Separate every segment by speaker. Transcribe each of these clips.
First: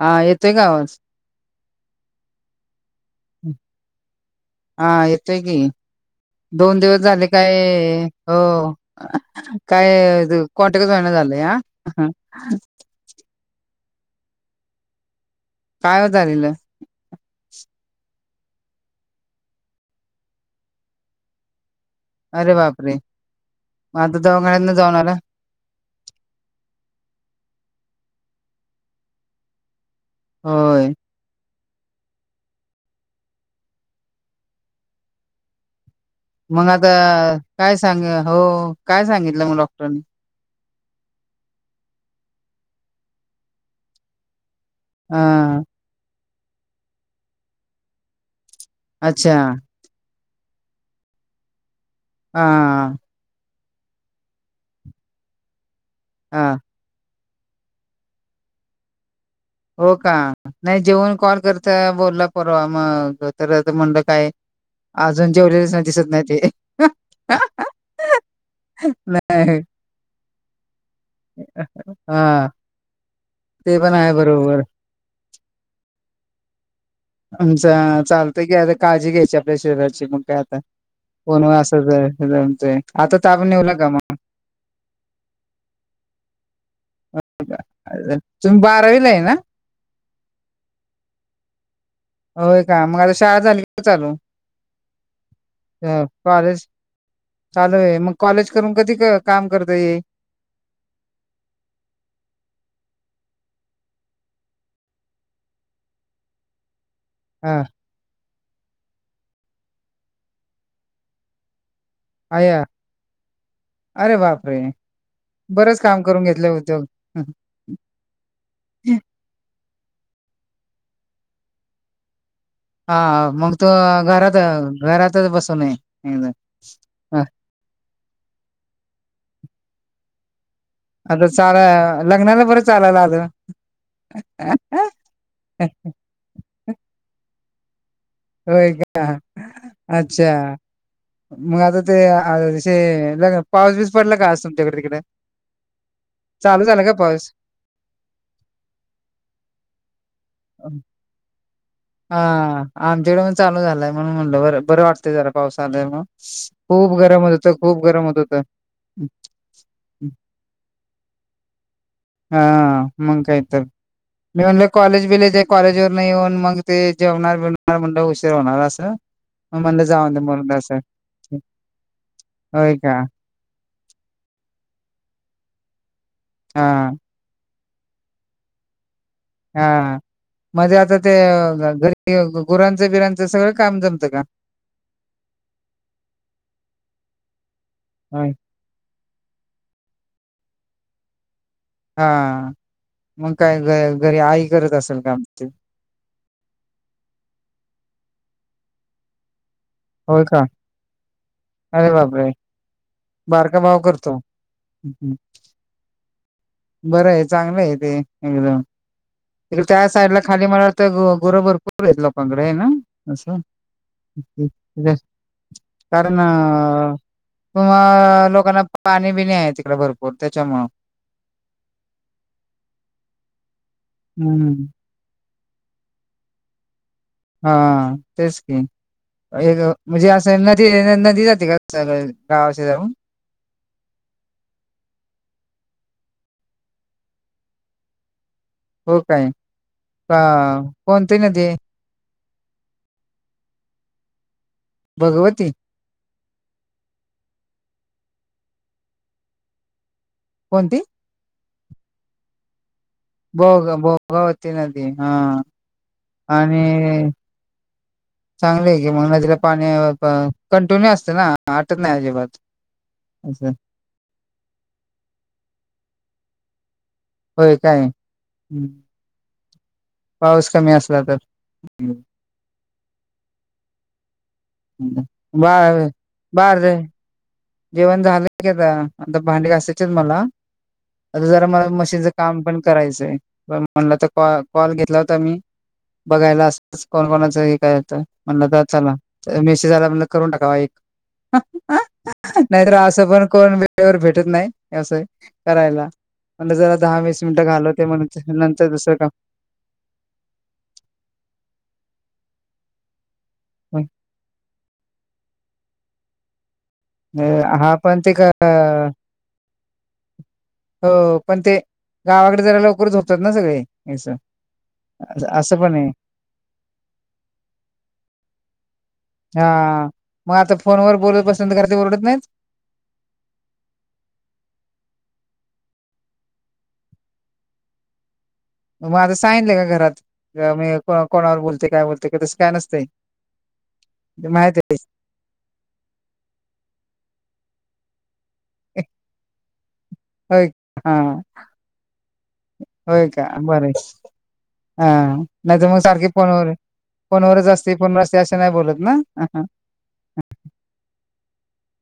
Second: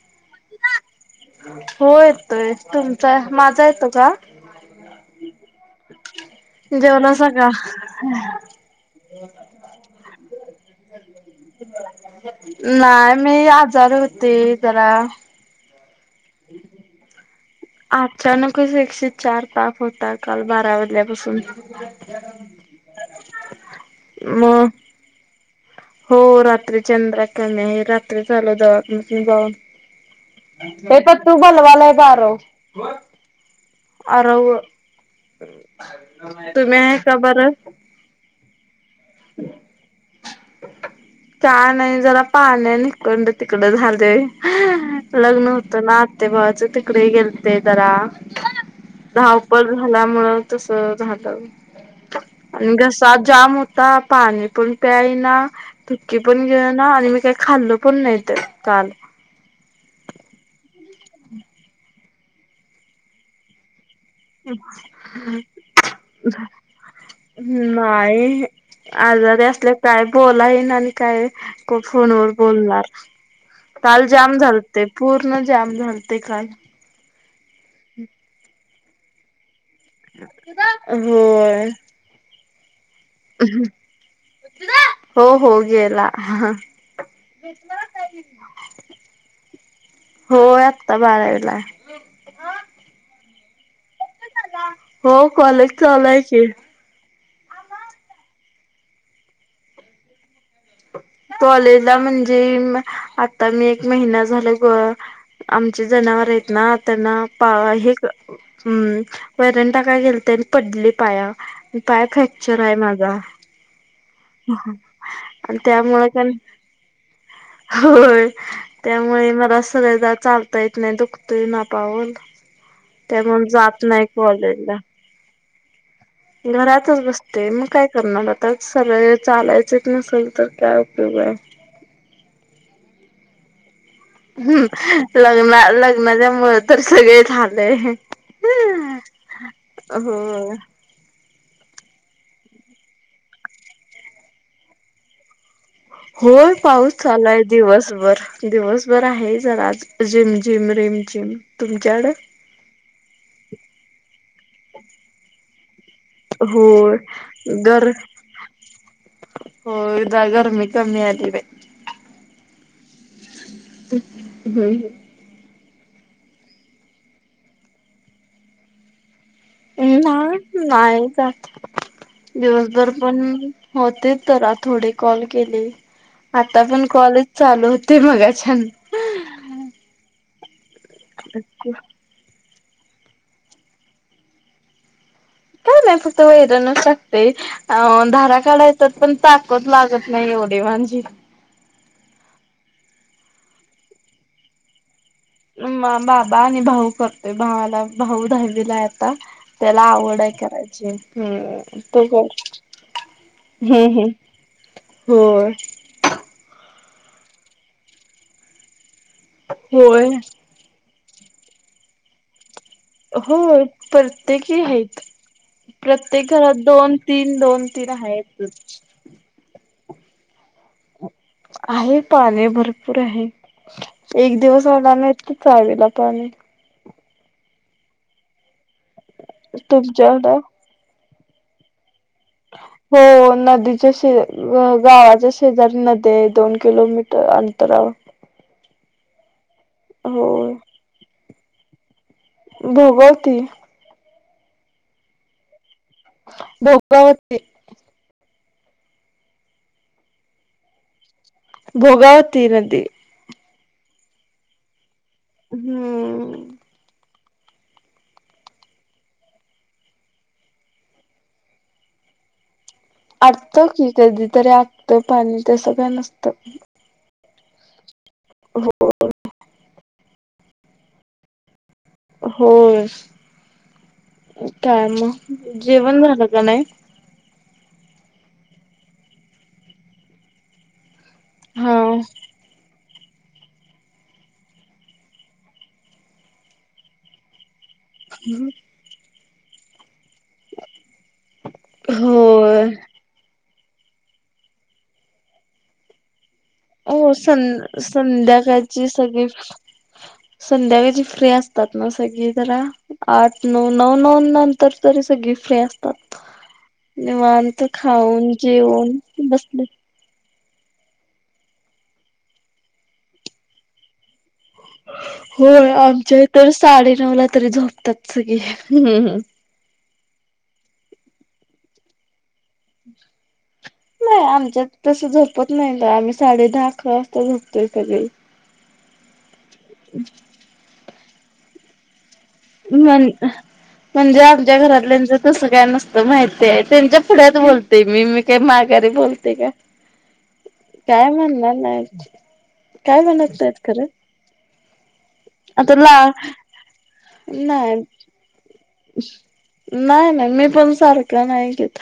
Speaker 1: हा येतोय कावाज
Speaker 2: हो येतोय तुमचा माझा येतो का
Speaker 1: हा यते की दोन दिवस झाले
Speaker 2: जेवलासा का?
Speaker 1: काय अ काय कोणटकच होयना झाले
Speaker 2: नाही मी आजार होते जरा
Speaker 1: काय होतलेलं
Speaker 2: अचानकच एकशे चार ताप होता काल बारा वाजल्यापासून
Speaker 1: अरे बाप रे माझ दवाघान्यात
Speaker 2: मग
Speaker 1: ना जाऊन आला
Speaker 2: हो रात्री चंद्रा कमी आहे रात्री झाल जवात नि बावून
Speaker 1: होय
Speaker 2: ते तर तू बलवाला बा आरो अर
Speaker 1: मग आता काय सांग हो काय सांगितलं मग डॉक्टरनी
Speaker 2: नाही जरा पान निखंड तिकड झाले लग्न
Speaker 1: हा
Speaker 2: होतं नात ते बवाच तिकडे गेलते जरा
Speaker 1: अच्छा
Speaker 2: धावपर झाल्यामुं तस राहत
Speaker 1: हा
Speaker 2: आणि घसा जाम होत पाणी पण प्यायना भुकी पण
Speaker 1: हा
Speaker 2: घेऊ ना आणि मी काय खाल्ल पण नाही तर काल
Speaker 1: हो का नाही जेवन कॉल करता बोलला परवा मग तर म्हंलं काय अजून जेवढ दिसत नाही ते
Speaker 2: नाही आजारी
Speaker 1: नाही
Speaker 2: असल्या काय, बोलाय ये ना आणि काय फोनवर
Speaker 1: हा
Speaker 2: बोलणार.
Speaker 1: ते पण
Speaker 2: काल
Speaker 1: आहे
Speaker 2: जाम
Speaker 1: बरोबर
Speaker 2: झालते, पूर्ण जाम झालते काल.
Speaker 1: आमच चालतंय की अगं काळजी घ्यायच्याऽऽ त्या शेजारची मग काय आता,,, कोण व असंचऽऽ
Speaker 2: म्म हो, हो, गेला हां,,
Speaker 1: तुम्ही बारावीला आहे ना
Speaker 2: होय आत्ता बारावीलाय.
Speaker 1: होय का, मग आता शाळा झाली का चालू,
Speaker 2: हो कॉलेज चालू आहे की
Speaker 1: अऽकॉलेज. चालू य, मग कॉलेज करून कधी काम करता ये.
Speaker 2: कॉलेजला म्हणजे ऽऽआता मी एक महिना झाला गंऽऽ आमचे जनावरं आहेत नाऽऽ ते ना
Speaker 1: हा
Speaker 2: पाऴ, हम्,,, वैरंण टाकाय गेलंते आनी पडली पायावऽऽ पाय फ्रॅक्चर
Speaker 1: अय्या
Speaker 2: आहे माझा.
Speaker 1: अरे बापरे!
Speaker 2: आणि
Speaker 1: बरंच काम
Speaker 2: त्यामुळे
Speaker 1: करून
Speaker 2: पण,,,
Speaker 1: घेतलं उद्योग
Speaker 2: होय,,, त्यामुळे मला असंऽऽ वय जरा चालता येत नाही, दुखतंय ना पाऊल.
Speaker 1: हा हा, मग तू घरात,, घरातच बसूनयऽऽ
Speaker 2: घरातच बसते मग काय करणार आता सगळं चालायचच नसलंऽऽ
Speaker 1: आता चालाय, अंऽऽ, लग्नाला बरं चालयला आलं,
Speaker 2: हम्,, लग्ना,, लग्नाच्या मुळं तर सगळे झालेय.
Speaker 1: होय का,,
Speaker 2: हो
Speaker 1: अच्छा. मग आता तेे अंऽऽऽ पाऊस बीस पडला का आज तुमच्याकडे तिकडेऽऽ
Speaker 2: होय, पाऊस चालूय दिवसभर, दिवसभर आहे जरा आज, रीम जिम रिम. तची.
Speaker 1: हा,,, आमच्याकडं पण चालू झालाय म्हणून म्हणलं बर,, बरं वाटतंय जरा पाऊस. चालय मग,,
Speaker 2: होय
Speaker 1: खूप गरम होत होत, खूप
Speaker 2: गर
Speaker 1: गरम होत होत.
Speaker 2: होय जरा गर्मी कमी आली बाई
Speaker 1: हा,,, मंग कायतर,, मी म्हणलं
Speaker 2: हम्म
Speaker 1: कॉलेज बिलेज आय कॉलेज वरन येऊन मगं. ते जेवणार बिवणार म्हणलं उशीर होणार असं. मनलं जाऊंदे ऽऽ
Speaker 2: नाही का,,
Speaker 1: होय
Speaker 2: दिवसभर
Speaker 1: का
Speaker 2: पण, होते तर आ थोडे कॉल केले. आता
Speaker 1: हा
Speaker 2: पण कॉलेज चालू होते मगाच्यान.
Speaker 1: हा, हा, मध्ये आता तेऽअऽ घरी गुरांच, बिरांच सगळं काम जमतं का.
Speaker 2: काय नाय फक्त वैरणच टाकते, अ,,
Speaker 1: होय
Speaker 2: धारा काढायच्याात पण ताकत लागतऽऽऽ नाही ओ देवानजीऽ
Speaker 1: हा,,, मग काय घ घरी आई करत असेल काम. ते
Speaker 2: मं बाबा आणि भाऊ करतोय,, भावाला,, भाऊ दहावीला हाय आता, त्याला आवड
Speaker 1: होय
Speaker 2: आहे
Speaker 1: का
Speaker 2: करायची,, हम्,,
Speaker 1: अरे
Speaker 2: तो
Speaker 1: बापरे
Speaker 2: गऽऽ
Speaker 1: बारका भाव
Speaker 2: हम्म, हम्
Speaker 1: करतो हं, हं.
Speaker 2: होय.
Speaker 1: बरं आहचांगलं आहे ते एकदमडे त्या
Speaker 2: होय
Speaker 1: साईडला खाली मला गोरोबर पूर लोकांकडे आना असं
Speaker 2: होय प्रत्येकी आहेत
Speaker 1: कारण
Speaker 2: प्रत्येक घरात दोन
Speaker 1: अ
Speaker 2: तीन दोन तीन
Speaker 1: कुम्हा लोकांना
Speaker 2: आहेतच
Speaker 1: पाणी बि नाही आहे तिकडे भरोपूर. कोतेच्या म.
Speaker 2: आहे, पाणी भरपूर आहे, एक
Speaker 1: हम्म
Speaker 2: दिवस होणार नाही ईतकिऽऽ चावीला पाणी.
Speaker 1: हा,, तेच की एक म्हणजे,,
Speaker 2: तुमच्याकडं
Speaker 1: असं नदी, नदी जाते का सळऽऽ
Speaker 2: होऽऽ नदी. गावाच्या शेजारी नदीय दोन किलोमीटर अंतरावर.
Speaker 1: हो काय,, कोणती नदीय.
Speaker 2: भगवती
Speaker 1: भगवती
Speaker 2: दौगरावती
Speaker 1: कोणती
Speaker 2: भोगावती नदी
Speaker 1: भोग भोगावती नदी हा
Speaker 2: हम्म
Speaker 1: आणि
Speaker 2: [inaudible]
Speaker 1: चांगली आहे की मग नदीला पाणी कंटिन्यू असते ना आटत नाही अजिबात असं
Speaker 2: अडथ की कधी तरी आगत पाणी ते सगळं नसत
Speaker 1: होय काय ह पाऊस कमी असला तर हं.
Speaker 2: हो काय मग
Speaker 1: बर
Speaker 2: जेवण झालं का
Speaker 1: बर
Speaker 2: नाही?
Speaker 1: र जेवण झालंय काता आता भांडी कायचेच मला आता जरा मला
Speaker 2: हा
Speaker 1: मशीनचं काम पण करायचं म्हण तर कॉल घेतला होता मी बघायला असण कोणाच काय आता म्हणलं तर चला मेशेज आला म्हटलं करून टाकावा एक हा नाही
Speaker 2: होय
Speaker 1: तर असं पण कोण वेळेवर भेटत नाही व्यवसाय करायला. म्हणल जरा दहा
Speaker 2: हो
Speaker 1: वीस
Speaker 2: सं
Speaker 1: मिनिटं घालवते म्हण नंतर
Speaker 2: संध्याकाळची
Speaker 1: दुसरं काम
Speaker 2: सगळी संध्याकाळची फ्री असतात ना सगळी जरा आठ नऊ नऊ नऊ नंतर तरी सगळी फ्री अस
Speaker 1: अ हा पण ते
Speaker 2: खाऊन
Speaker 1: का
Speaker 2: जेवून बसले.
Speaker 1: हो पण ते गावाकड जरा लवकर झोपतात ना सगळे आस
Speaker 2: होय आमच्या हित साडेनऊ ला तरी झोपतात सगळी हम
Speaker 1: हा मग आता फोनवर बोलत बसन तर घरातली ओरडत नाही.
Speaker 2: [inaudible] नाही आमच्यात तस झोपत नाही ना आम्ही साडे दहा अकरा वाजता झपतोय तरी
Speaker 1: मग माज सांगितलंय का घरात का मी कोणा कोणावर बोलतोय काय बोलते का तस
Speaker 2: म्हण हा म्हणजे आमच्या
Speaker 1: माहित
Speaker 2: घरातल्याच तस काय नसतं माहिती आहे त्यांच्या पुढ्यात बोलतोय मी मी काय
Speaker 1: आहे
Speaker 2: माघारी बोलते का
Speaker 1: होय हा
Speaker 2: काय म्हणणार नाहीत काय म्हणत नाहीत खरं
Speaker 1: आ हा नाही तर
Speaker 2: आता
Speaker 1: मग
Speaker 2: ला
Speaker 1: सारखी पोवर पोनवरच असते
Speaker 2: नाही
Speaker 1: पोनवर असते असे नाही बोलत ना
Speaker 2: नाही नाही मी पण सारखं नाही घेत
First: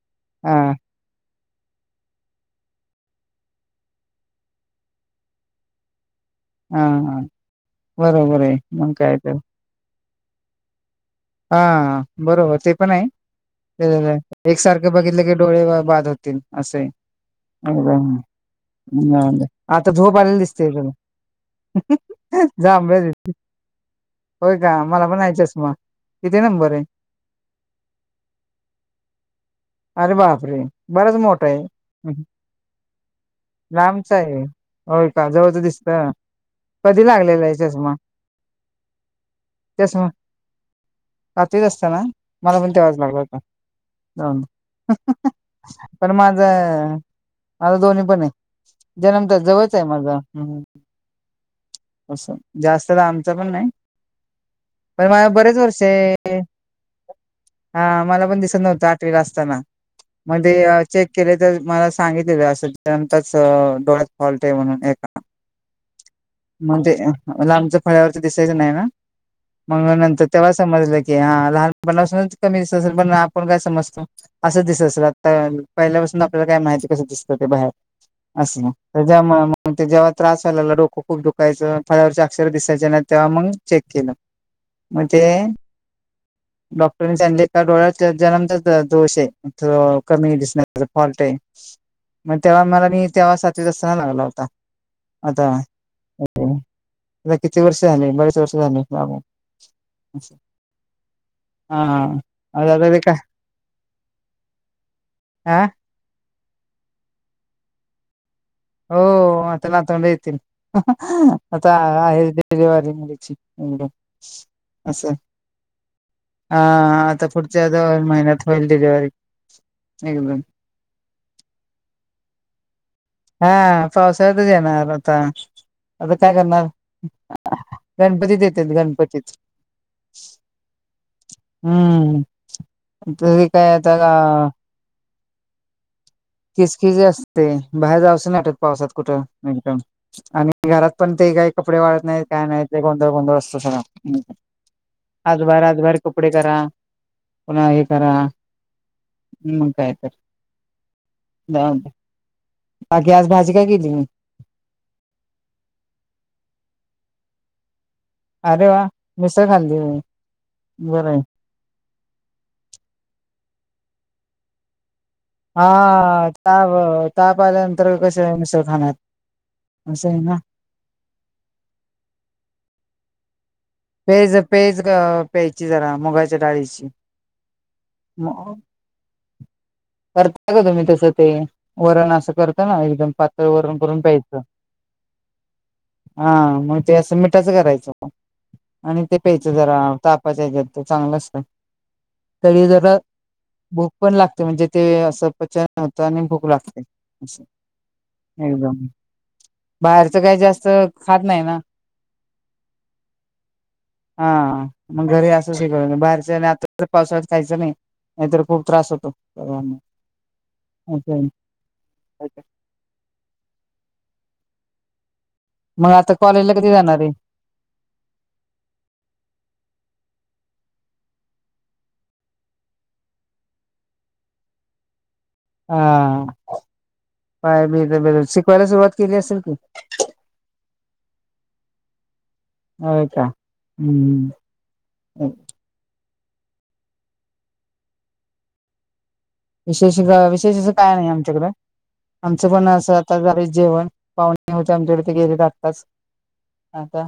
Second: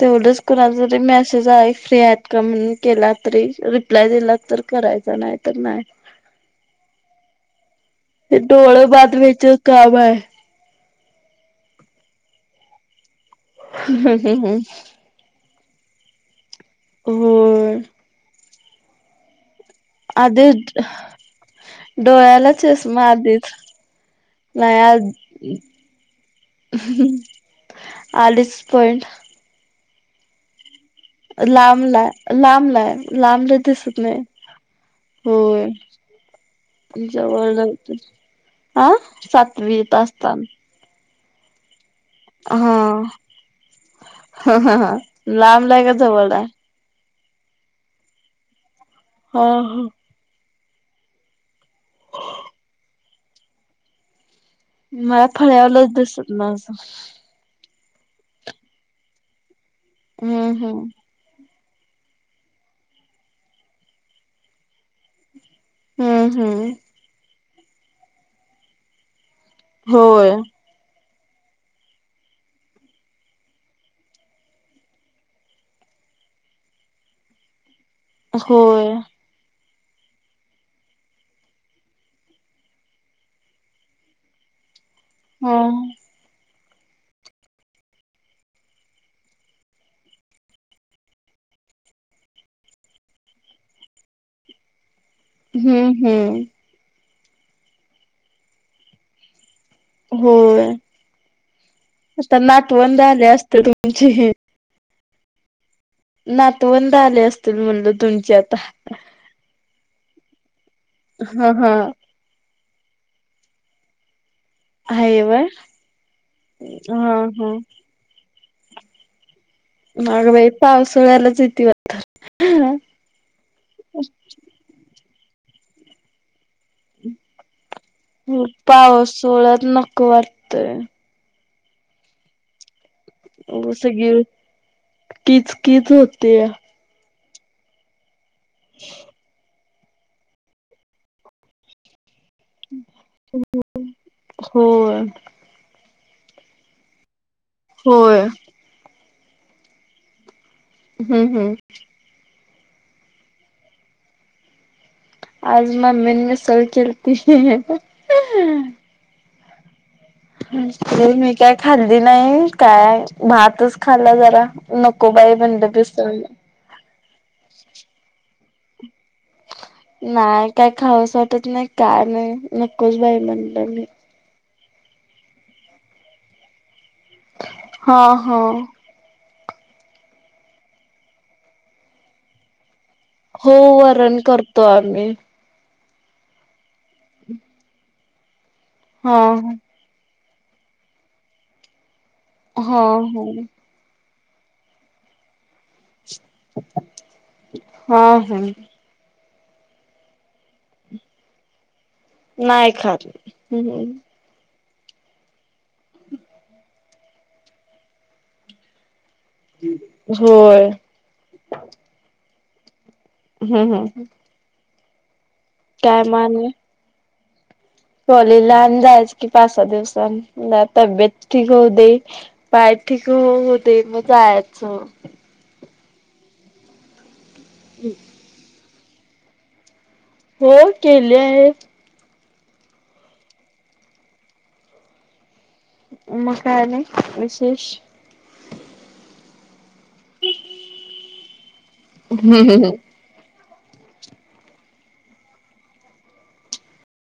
Speaker 2: तेवढंच
Speaker 1: हा
Speaker 2: कुणाचा जरी मॅस सेज आल फ्री आहेत का म्हणून केला तरी रिप्लाय दिला तर करायचा नाही तर नाही
Speaker 1: हा हा
Speaker 2: हे
Speaker 1: बरोबर आहे
Speaker 2: डोळ
Speaker 1: मग
Speaker 2: बाद
Speaker 1: काय तर
Speaker 2: व्हायचं काम आहे.
Speaker 1: हा बरोबर ते पण आहे, एकसारखं बघितलं ग डोळेव बाध होतील असे
Speaker 2: होय
Speaker 1: आता झोप आलेली
Speaker 2: आधी
Speaker 1: दिसते तुला
Speaker 2: डोळ्याला चष्मा
Speaker 1: जांबस
Speaker 2: आधीच
Speaker 1: होय का मला पण हाय चेशमा
Speaker 2: आलीस पण
Speaker 1: अरे बापरे बराच मोठा
Speaker 2: लांबला
Speaker 1: आहे
Speaker 2: लांबलाय लांबला दिसत
Speaker 1: लांबचा
Speaker 2: नाही
Speaker 1: आहे होय का जवळच दिसतय
Speaker 2: जवळन हं आ सातवीत असताान
Speaker 1: सातवीत असताना मला पण तेव्हाच लागला होता. दन
Speaker 2: ह ह ह लांबला आहे का
Speaker 1: पण माझ
Speaker 2: जवळला आहे?
Speaker 1: माझ दोन्ही पण आहे जन्म तर
Speaker 2: हा
Speaker 1: जवळच आहे
Speaker 2: हा.
Speaker 1: माझा ह असं जास्त दा आमच पण नाही पण
Speaker 2: मला
Speaker 1: माझ बरेच वर्ष
Speaker 2: फळ्यावलंच दिसत
Speaker 1: आहे.
Speaker 2: माझं.
Speaker 1: हा मला पण दिसत नव्हतं आठवीला असताना
Speaker 2: हम्म
Speaker 1: म्हणजे
Speaker 2: हम्म
Speaker 1: चेक केले तर मला सांगितलेलं असंच जन्मताच डोळ्यात हॉल्ट आहे म्हणून ए
Speaker 2: हम
Speaker 1: म्हणजे लांबच फळ्यावरच दिसायचं नाही ना मंग नंतर
Speaker 2: होय.
Speaker 1: तेव्हा समजलं कि हा लहानपणापासूनच कमी दिसत असेल पण आपण काय समजतो असं दिसत असेल आता पहिल्या आपल्यालाय माहिती कस दिसतं ते बाहेर असं ना
Speaker 2: होय
Speaker 1: त्याजामुळ मग ते जेव्हा त्रास व्हालाला डोकं खूप दुःख कायच फळावरचे अक्षर दिसायचे ना तेव्हा मग चेक केलं म्हणजे
Speaker 2: हा
Speaker 1: डॉक्टरनी सांगले का डोळ्यात जन्मताच दोष आहे कमी दिसण्या फॉल्ट आहे. मग तेव्हा मला मी तेव्हा सातवीस असताना लागला होता. आता
Speaker 2: हम्म हम्म
Speaker 1: किती वर्ष झाले बरेच वर्ष झाले.
Speaker 2: होय
Speaker 1: हा
Speaker 2: आता नातवंद झाले असते तुमची
Speaker 1: आह
Speaker 2: नातवंद आले असतील म्हणलं तुमचे आता
Speaker 1: हो आता नातवंड येतील
Speaker 2: हा हा
Speaker 1: आता आहे [unintelligible] अस
Speaker 2: आहे व्हय
Speaker 1: हा आता पुढच्या दोन महिन्यात होल डिलेवरी.
Speaker 2: मग बाई पावसाळ्यालाच येते वा
Speaker 1: हा पावसाळ्यातच येणार आता आता काय करणार. गणपतीत येते गणपतीत
Speaker 2: पाऊसोळ्यात नको वाटतय.
Speaker 1: हम्म तु कायता का
Speaker 2: कीच किच हो
Speaker 1: किचकीस असते बाहेर जावसं नाही आटत पावसात कुठं एकदम. आणि घरात पण ते काही कपडे वाळत नाहीत. काय नाही ते गोंधळ गोंधळ असतो सगळा.
Speaker 2: होय
Speaker 1: आतभाहेर आतभाहैर कुपडे करा. पुन्हा हे करा
Speaker 2: होय
Speaker 1: मग काय तर.
Speaker 2: हम्म हम्म.
Speaker 1: जाऊ दे बाकी आज भाजी काय केली म.
Speaker 2: आज मम्मीन मिसळ केलती.
Speaker 1: अरे वा मिसळ खाल्ली म.
Speaker 2: ते मी काय खाल्ली नाही काय भातच खाल्ला जरा न
Speaker 1: हा ताप ताप आल्यानंतर कसे मिसळ खाणार. असं आहे ना
Speaker 2: नाही काय खावसं वाटत नाही काय नाही नकोच बाई म्हण
Speaker 1: पेज पेज प्यायची जरा मुगाच्या डाळीची.
Speaker 2: हा हा.
Speaker 1: करताय का तुम्ही तसं ते वरण असं करता ना. एकदम पातळ
Speaker 2: हो
Speaker 1: वरण करून प्यायचं.
Speaker 2: करतो आम्ही
Speaker 1: हा मग ते असं मिठाच करायचं आणि ते
Speaker 2: हा
Speaker 1: प्यायच जरा ताप त्या हेजात ते चांगलं असतं तरी
Speaker 2: हा
Speaker 1: जरा
Speaker 2: हा
Speaker 1: पण लागते म्हणजे ते असं पचन आणि भूक लागते, अस
Speaker 2: हा हा
Speaker 1: एकदम. बाहेरचं काही जास्त खात नाही ना.
Speaker 2: नाही खात. हम्म
Speaker 1: हा मग घरी असं शिक बाहेरच आता तर पावसाळ्या खयच नाही, नाही तर खूप त्रास होतो. सर्वांना
Speaker 2: होय.
Speaker 1: असं
Speaker 2: हम्म हम्म.
Speaker 1: मग
Speaker 2: काय
Speaker 1: आता कॉलेज
Speaker 2: आणि
Speaker 1: ला कधी जाणार आहे?
Speaker 2: कॉलेजला आणि जायचं की पाच सहा दिवसन तब्येत ठीक होऊ दे पाय ठीक होऊदे मग आयाच.
Speaker 1: हा काय बी ब शिकवायला सुरुवात केली असेल की.
Speaker 2: हो केली आहे.
Speaker 1: होय का हम्म.
Speaker 2: मग काय आणि विशेष.
Speaker 1: विशेष विशेष अस काय नाही आमच्याकडें आमचं पण असं आता जेवण पाहुणे होते आमच्याकडे ते गेले आताच, आता